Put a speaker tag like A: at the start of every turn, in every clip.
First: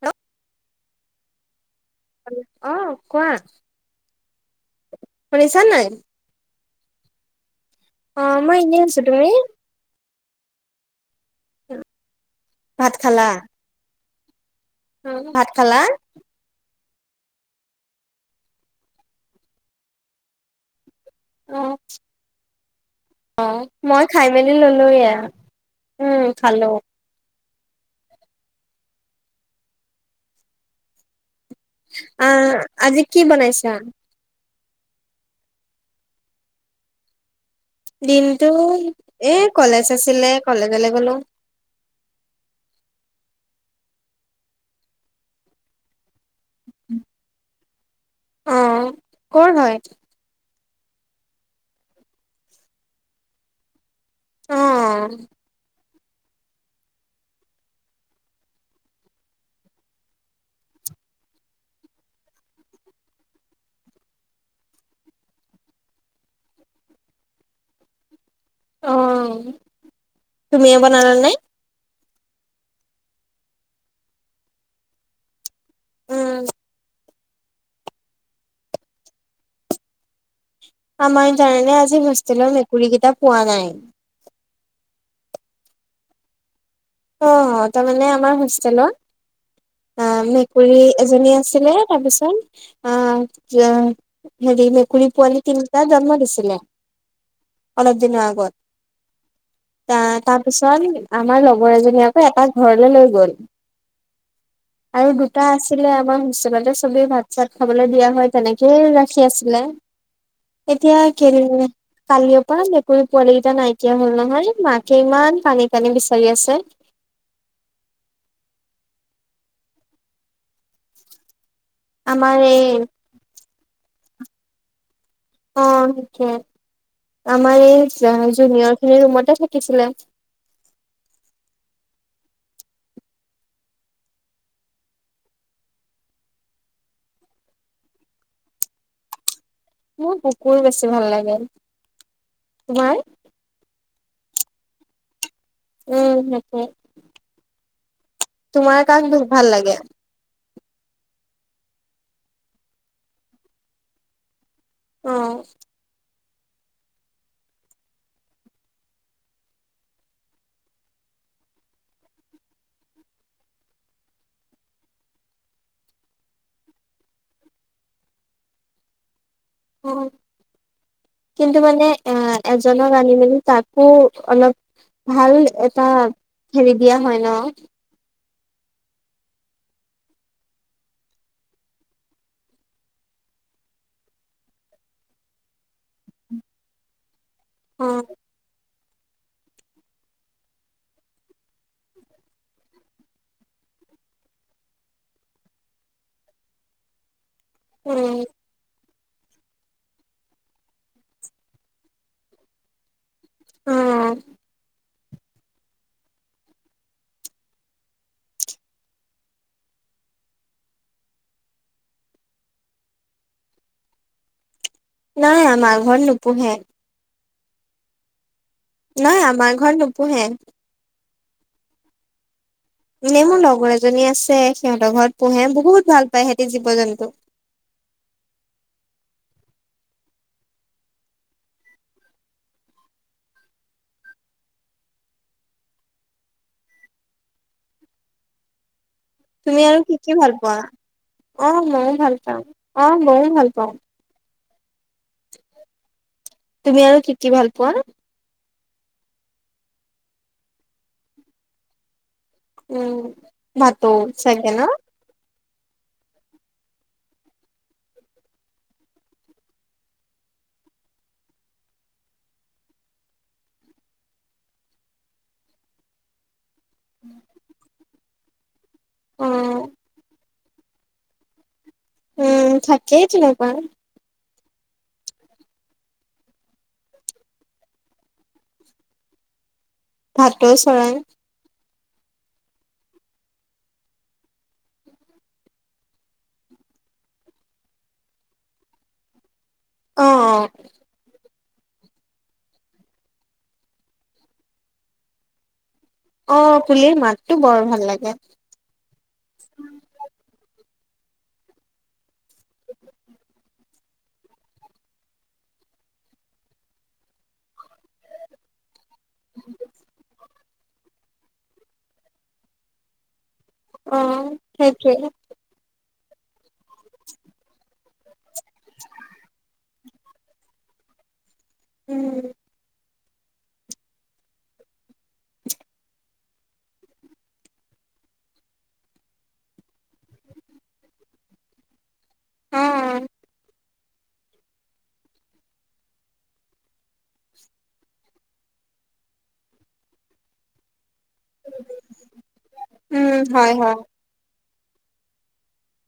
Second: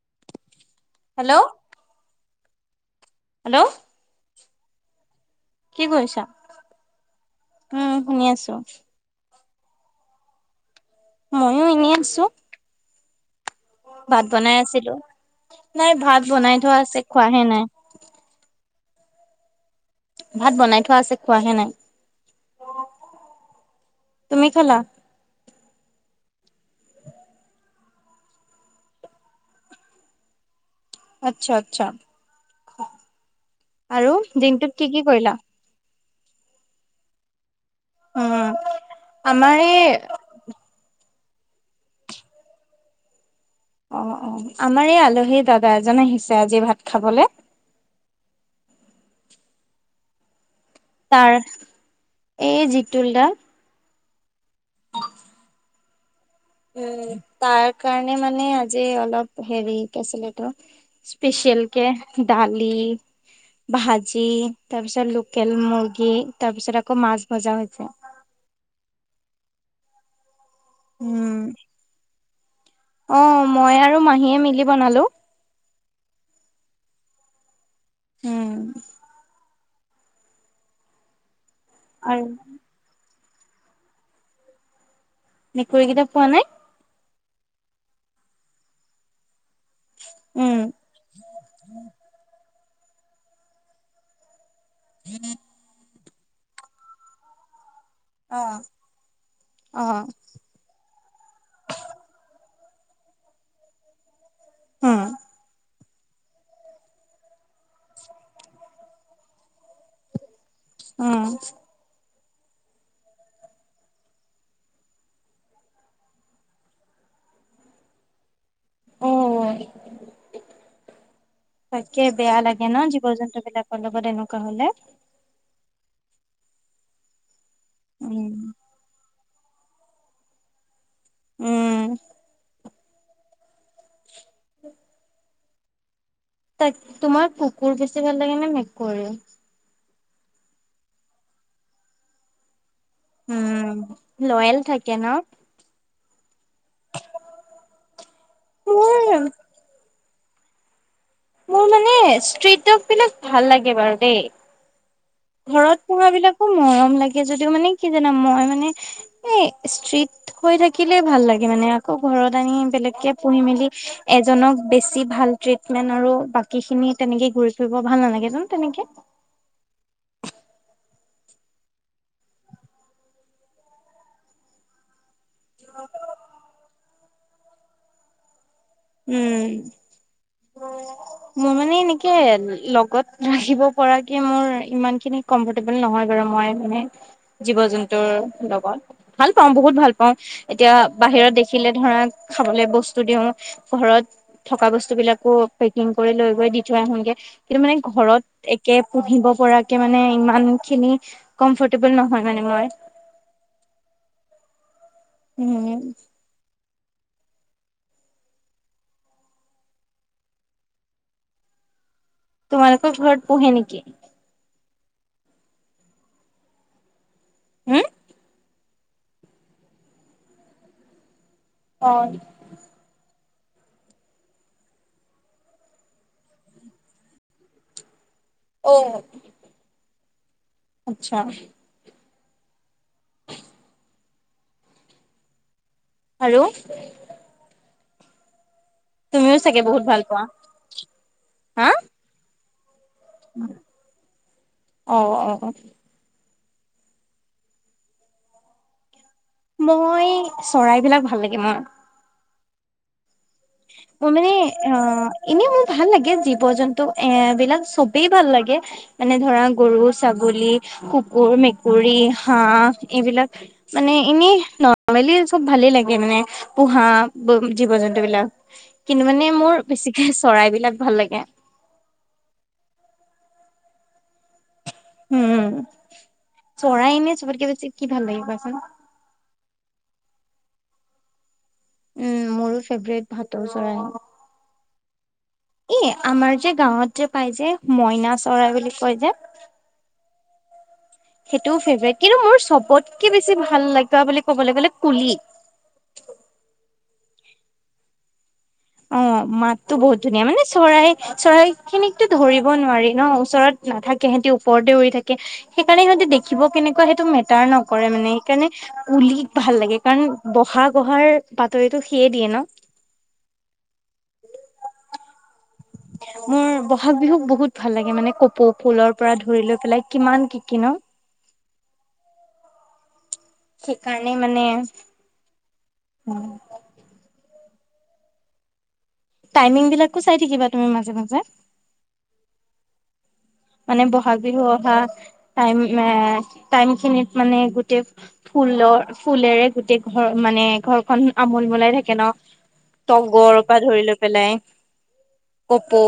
A: Hello
B: hello
A: অ কোৱা।
B: Hello
A: শুনিছা
B: কি
A: নাই?
B: কৰিছা? উম শুনি
A: অ',
B: আছো।
A: মই এনে আছোঁ, তুমি?
B: ময়ো এনেই আছোঁ।
A: ভাত খালা?
B: ভাত বনাই আছিলোঁ,
A: ভাত খালা
B: নাই ভাত বনাই থোৱা আছে। খোৱাহে নাই। ভাত বনাই থোৱা আছে। খোৱাহে নাই।
A: অহ, অহ, মই খাই
B: তুমি
A: মেলি
B: খালা?
A: ল'লো এ আৰু। উম, খালোঁ।
B: আচ্ছা আচ্ছা
A: আহ আজি কি বনাইছা
B: আৰু দিনটোত কি কি কৰিলা
A: দিনটো
B: উম
A: এ
B: আমাৰ এই
A: কলেজ আছিলে কলেজলৈ গলো
B: অ অ আমাৰ এই আলহী দাদা এজন আহিছে আজি ভাত খাবলে
A: অ কৰ হয়
B: তাৰ এই জিতুলডা
A: আহ
B: উ তাৰ কাৰণে মানে আজি অলপ হেৰিছিল স্পেচিয়েলকে দালি ভাজি তাৰপিছত লোকেল মুৰ্গী তাৰপিছত আকৌ মাছ ভজা হৈছে
A: উম তুমি এ বনালানে
B: উম, অ মই আৰু মাহীয়ে মিলি বনালো
A: উম
B: উম
A: আম কাৰণে আজি
B: আৰু
A: হোষ্টেলৰ মেকুৰী কিতাপ পোৱা নাই
B: মেকুৰীকেইটা পোৱা নাই
A: অ তাৰমানে আমাৰ হোষ্টেলৰ অ
B: উম
A: মেকুৰী এজনী আছিলে তাৰপিছত অ ছা হেৰি মেকুৰী পুৱালি তিনিটা জন্ম দিছ ছিলে। অলপ দিনৰ
B: অ
A: আগত,
B: অ
A: তা তাৰপিছত আমাৰ লগ কৰিপিনে আকৌ এটাক ঘৰলৈ লৈ গ'ল।
B: উম
A: আৰু দুটা আছ টিলে আমাৰ হোষ্টেলতে চবেই ভাত চাত খাবলৈ দিয়া হয় তেনেকেই ৰাখি আছিলে। এতিয়া
B: উম
A: [unintelligible] কালিৰ পৰা মেকুৰী পোৱালী কেইটা নাইকিয়া হল নহয় মাকে ইমান কানী কানি বিচাৰি আছে হ
B: উ তাকে
A: আমাৰ
B: বেয়া
A: এই
B: লাগে ন জীৱ জন্তু বিলাকৰ লগতে তেনে কলে
A: অ সিকে আমাৰ এই
B: উম
A: জুনিয়ৰ খিনিৰ ৰুমতে থাকিছিলে
B: উম তাক তোমাৰ কুকুৰ বেছি ভাল লাগে নে মেকুৰী ও
A: মোৰ কুকুৰ বেছি ভাল লাগে তোমাৰ
B: উম লয়েল থাকে ন
A: উম সেইটো তোমাৰ কণ [unintelligible] ব
B: মোৰ
A: ভাল লাগে
B: মোৰ মানে ষ্টীট [unintelligible] বিলাক ভাল লাগে বাৰু দেই
A: অ
B: ঘৰত পো়হা বিলাক খু মৰম লাগে যদিও মানে কি জানা মই মানে এই ষ্ট্ৰীট হৈ থাকিলে ভাল লাগে মানে আকৌ ঘৰত আনি বেলেগকে পঢ়ি মেলি এজনক বেছি ভাল ট্ৰিটমেন্ট আৰু বাকী খিনি তেনেকে ঘূৰি ফুৰিব ভাল নালাগে জানো তেনেকে
A: উম কিন্তু মানে এ এজনক আনি মেলি তাকো অলপ ভাল এটা খেলি দিয়া হয় অ
B: উম মোৰ মানে এনেকে লগত ৰাখিব পৰাকে মোৰ ইমান খিনি কমফৰ্টেবল নহয় বাৰু মই মানে জীৱ
A: অ
B: জন্তুৰ লগত ভাল পাওঁ বহুত ভাল পাওঁ এতিয়া বাহিৰত দেখিলে ধৰা খাবলে বস্তু দিওঁ ঘৰত থকা বস্তু বিলাকো পেকিং কৰি লৈ গৈ দি থৈ আহনগে কিন্তু মানে
A: উম
B: ঘৰত একে পুহিব পৰাকে মানে ইমান খিনি কমফৰ্টেবল নহয় মানে মই
A: অ
B: উম তোমালোকৰ ঘৰত পোহছ নেকি
A: নাই আমাৰ ঘৰত নুপোহে
B: হে
A: নাই আমাৰ ঘৰত নুপোহে
B: অ
A: মানে মোৰ লগৰ এজনী আছে সিহঁতৰ ঘৰত পোহে বহুত ভাল পায় সিহতি জীৱ জন্তু
B: অ আচ্ছা আৰু তুমিও চাগে
A: তুমি আৰু
B: বহুত
A: কি কি
B: পোৱা
A: ভাল পোৱা আহ
B: হা
A: ময়ও ভাল পাও অ ময়ও ভাল পাওঁ
B: অ অ
A: তুমি আৰু কি কি ভাল পোৱা?
B: মই চৰাইবিলাক ভাল লাগে মোৰ।
A: উম। ভাটৌ
B: মই মানে
A: চাগে ন
B: অ' এনে [unintelligible] ভাল লাগে জীৱ জন্তু এ - বিলাক চবেই ভাল লাগে, মানে ধৰা গৰু, ছাগলী, কুকুৰ, মেকুৰী, হাঁহ এইবিলাক মানে এনেই নৰ্মেলি চব ভালেই লাগে মানে। পোহা জীৱ জন্তু বিলাক। কিন্তু মানে
A: অ
B: মোৰ বেছিকে চৰাইবিলাক ভাল লাগে।
A: উম, থাকেই তেনেকুৱা।
B: উম, চৰাই এনে চবতকে বেছি কি ভাল লাগে কোৱাচোন?
A: ভাটৌ চৰাই।
B: উম, মোৰো ফেভৰেট ভাটৌ চৰাই। এ আমাৰ যে গাঁৱত যে পাই যে মইনা চৰাই বুলি কয় যে
A: অঁ।
B: সেইটোও ফেভৰেট কিন্তু মোৰ চবতকে বেছি ভাল লাগা বুলি ক'বলে গ'লে কুলি।
A: টো বৰ ভাল লাগে।
B: অ' মাততো বহুত ধুনীয়া মানে চৰাই - চৰাই খিনিকতো ধৰিব নোৱাৰি ন' ওচৰত নাথাকে সেঁহেতি ওপৰতে উৰি থাকে, সেইকাৰণে সিহতে দেখিব কেনেকুৱা সেইটো মেটাৰ নকৰে মানে। সেইকাৰণে কুলিক ভাল লাগে কাৰণ বহাগ অহাৰ বাতৰিটো সিয়ে দিয়ে ন।
A: অ' সেইটোৱে।
B: মোৰ বহাগ বিহুক বহুত ভাল লাগে মানে কপৌ ফুলৰ পৰা ধৰি লৈ পেলাই কিমান কি কি ন!
A: উম।
B: সেইকাৰণে মানে টাইমিং বিলাকো চাই থাকিবা তুমি মাজে মাজে
A: অঁ।
B: মানে ব'হাগ বিহু অহা টাইম এ - টাইম খিনিত মানে গোটেই ফুলৰ - ফুলেৰে গোটেই ঘৰ মানে ঘৰখন আমোল মোলাই থাকে ন'
A: উম
B: তগৰৰ
A: হয়
B: পৰা
A: হয়
B: ধৰি লৈ পেলাই। কপৌ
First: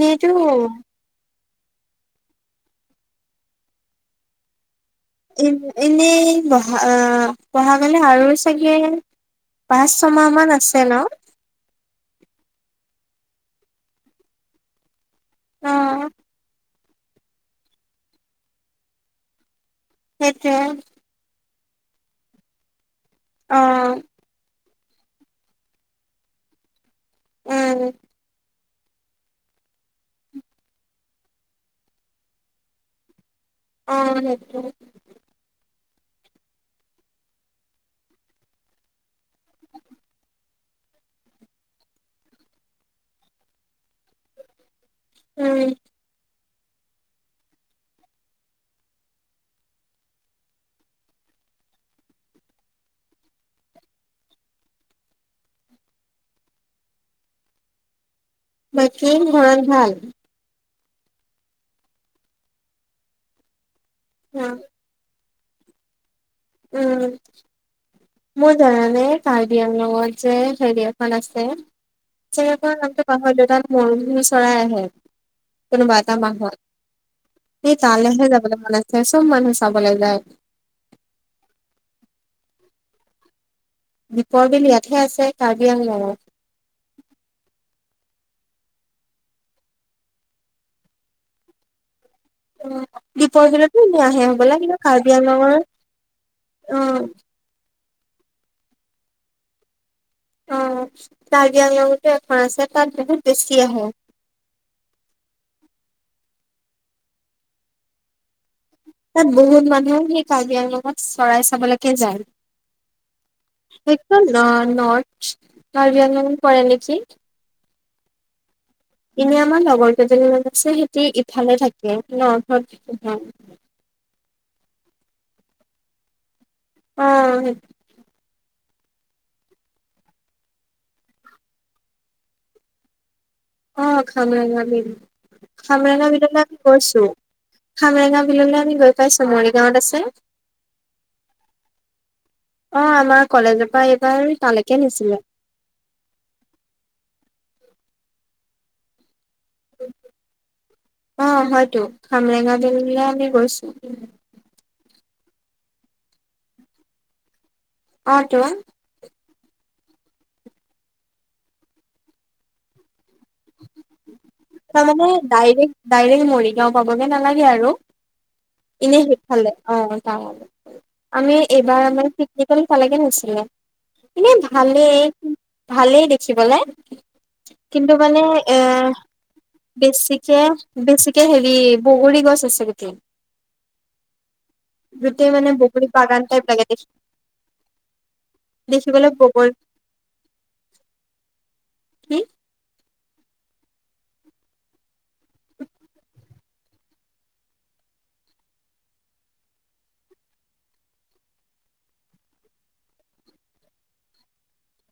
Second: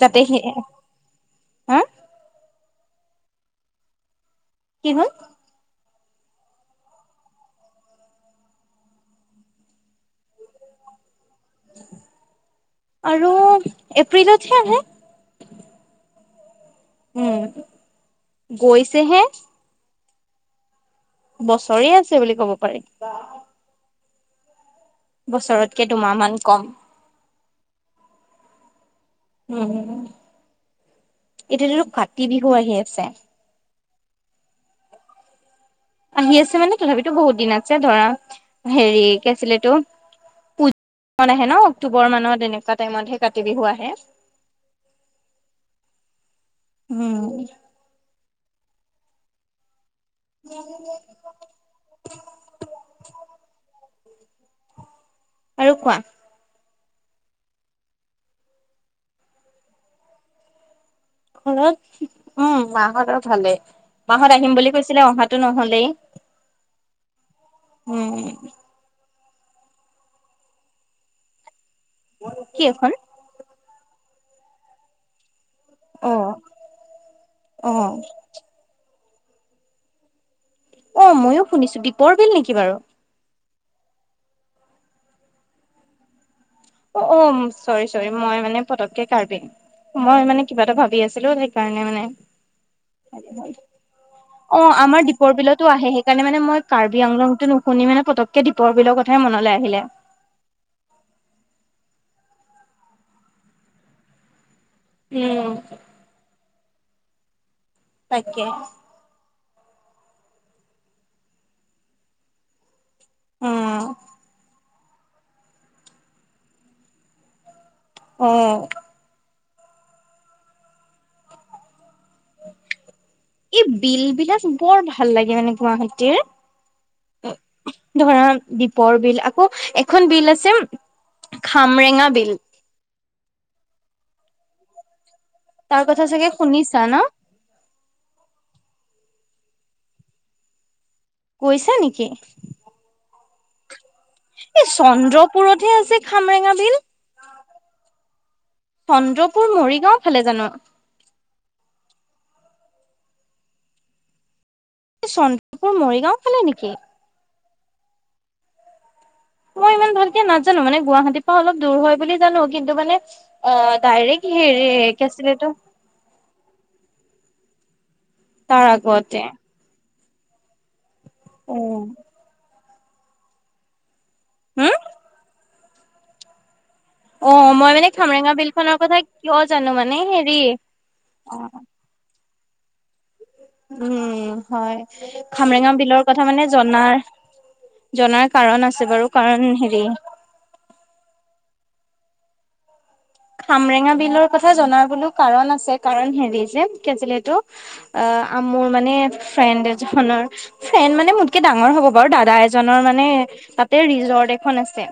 B: যাতে সি হা কি হ'ল?
A: এ - এনেই বহা‌ - অ- বহাগলে আৰু চাগে পাঁচ, ছমাহ মান আছে ন?
B: আৰু এপ্ৰিলতহে আহে।
A: [inaudible]
B: উম, গৈছেহে।
A: সেইটোৱে।
B: বছৰে আছে বুলি ক'ব পাৰি।
A: অঁ।
B: বছৰতকে দুমাহ মান কম।
A: উম।
B: উম। এতিয়া তটো কাতি বিহু আহি আছে।
A: অ' সেইটো।
B: আহি আছে মানে তথাপিতো বহুত দিন আছে ধৰা, হেৰি কি আছিল এইটো [unintelligible] আহে ন অক্টোবৰ মানত এনেকুৱা টাইমতহে কাতি বিহু আহে।
A: উম।
B: উম উ [inaudible] আৰু কোৱা
A: বাকী ঘৰত ভাল
B: ঘৰত উম মাহঁতৰ ভালে মাহত
A: অ
B: আহিম বুলি কৈছিলে অহা টো নহ'লেই
A: উম মোৰ জানানে চাৰদিয়া লগত যে চাইদিয়াখন আছে
B: কি
A: জেগাডোখৰ
B: এখন?
A: নামটো পাহৰিলো তা পৰিভ্ৰমী চৰাই আহে কোনোবা এটা মাহত সেই তালেহে যাবলে ভাল আছিলে সেইচব মানুহে চাব লে যায়
B: অ ময়ো শুনিছো দীপৰ বিল নেকি বাৰু
A: দীপৰ বিল ইয়াতহে আছে কাৰ্বি আং লঙত
B: অ অ চৰি চৰি মই মানে পতককে কাৰ্বি মই মানে কিবা এটা ভাবি আছিলো সেইকাৰণে মানে
A: দীপৰ বিলতো এনে আহে
B: অ
A: হ'বলা কিন্তু
B: আমাৰ
A: কাৰ্বি
B: দীপৰ
A: আংলঙৰ
B: বিলতো আহে সেই কাৰণে মানে মই
A: অ
B: কাৰ্বি আংলংতো নু শুনি মানে পতককে দীপৰ বিলৰ কথাই মনলে আহিলে
A: অ কাৰ্বি আং লঙতো এখন আছে তাত বহুত বেছি আহে
B: উম তাকে
A: বহুত মানুহো সেই কাৰ্বি আংলঙত চৰাই চাবলেকে যায়
B: অ
A: সেইটো ন নৰ্থ কাৰ্বি আং লঙত পৰে নেকি
B: অ
A: এনে আমাৰ লগৰ কেইজনী মান আছে সেতি ইফালে থাকে থাকে [inaudible]
B: এই বিল বিলাক বৰ ভাল লাগে মানে
A: অ
B: গুৱাহাটীৰ ধৰা দী বৰ বিল আকৌ এখন বিল আছে খামৰেঙা বিল
A: অ খানা গালি উমহ
B: তাৰ কথা চাগে শুনিছা ন
A: প্ৰায় চুমৰি গাঁৱত আছে
B: গৈছা নেকি
A: অ আমাৰ কলেজৰ পৰা এই
B: এই চন্দ্ৰপুৰতহে আছে খামৰেঙা বিল চন্দ্ৰ পুৰ মৰিগাঁও ফালে জানো
A: খামেঙা বিললে আমি গৈছো
B: এই চন্দ্ৰপুৰ মৰিগাঁও ফালে নেকি
A: অ টো
B: মই ইমান ভালকে নাজানো মানে গুৱাহাটীৰ পৰা অলপ দূৰ হয় বুলি জানো কিন্তু মানে অ', ডাইৰেক্ট হেৰি
A: তাৰ
B: কি
A: মানে
B: আছিলে এইটো
A: ডাইৰেক্ট, ডাইৰেক্ট মৰি গাওঁ পাবগে নালাগে আৰু
B: তাৰ
A: এনে
B: আগতে
A: সেইফালে অ'। অ'। আমি
B: অ
A: এইবাৰ আমাৰ পিকনিক ভালোগে নছিলে এনেই
B: হম
A: ভালেই। ভালেই দেখিবলে।
B: অ', মই মানে
A: কিন্তু
B: খামৰেঙা বিল
A: এ
B: খনৰ কথা কিয় জানো মানে হেৰি
A: বেছিকে বেছিকে
B: অ
A: হেৰি বহু পুৰি গছ আছে গটি
B: উম, হয়
A: মানে
B: খামৰেঙা
A: বগৰী
B: বিলৰ
A: বাগান
B: কথা
A: টাইপ
B: মানে
A: লাগে দেখি
B: জনাৰ জনাৰ কাৰণ আছে বাৰু
A: দেখিবলৈ
B: কাৰণ
A: বগৰী
B: হেৰি
A: কি?
B: খামৰেঙা বিলৰ কথা জনা বোলো কাৰণ আছে কাৰণ হেৰি যে কি আছিলে এটো মোৰ মানে ফ্ৰেণ্ড এজনৰ ফ্ৰেণ্ড মানে মোতকে ডাঙৰ হ'ব বাৰু দাদা এজনৰ মানে তাতে ৰিজৰ্ট এখন আছে।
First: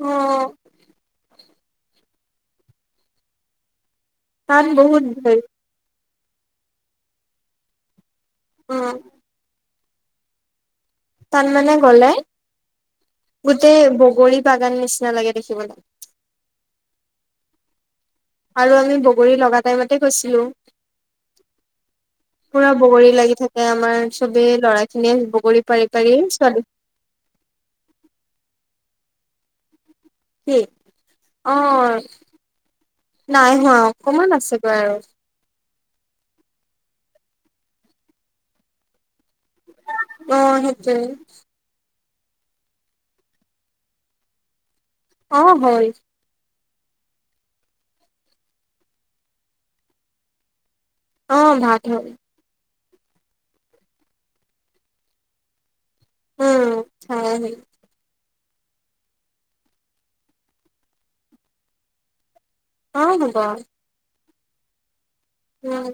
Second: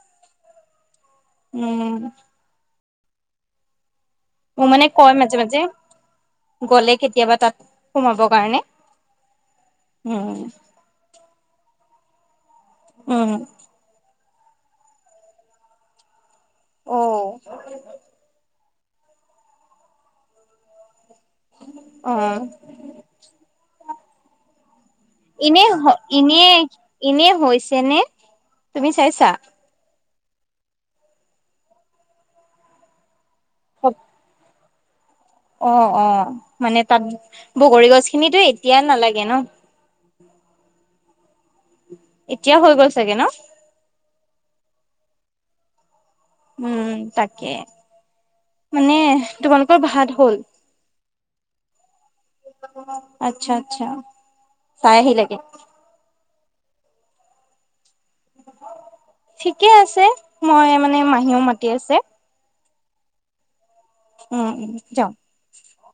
A: অ'।
B: উম। ম
A: তাত
B: মানে
A: বহুত
B: কয় মাজে
A: ভিৰ
B: মাজে। গ'লে কেতিয়াবা তাত সোমাব কাৰণে
A: উম।
B: উম।
A: তান মানে গ'লে
B: উম
A: গোটেই বগৰী বাগান নিচিনা লাগে দেখিবলৈ।
B: অ'।
A: আৰু আমি বগৰী লগা টাইমতে গৈছিলোঁ।
B: অ
A: পুৰা বগৰী লাগি থাকে আমাৰ চবে ল'ৰাই
B: এনে, এনে, এনে হৈছে নে তুমি? চাইচা?
A: কি? অ' নাই হোৱা অকমান আছে। ব' আৰু
B: অ', অ', মানে তাত বগৰী গছ খিনিতো এতিয়া নালাগে ন'।
A: অ', সেইটোৱে।
B: এতিয়া হৈ গ'ল চাগে ন'?
A: অ', হয়।
B: উম তাকে মানে তোমালোকৰ ভাত হ'ল।
A: অ ভাত হল।
B: আচ্ছা আচ্ছা চাই আহি লাগে
A: উম সেই
B: ঠিকে আছে মই মানে মাহীও মাতি আছে।
A: অ হব।
B: উম উম যাওহ
A: উম।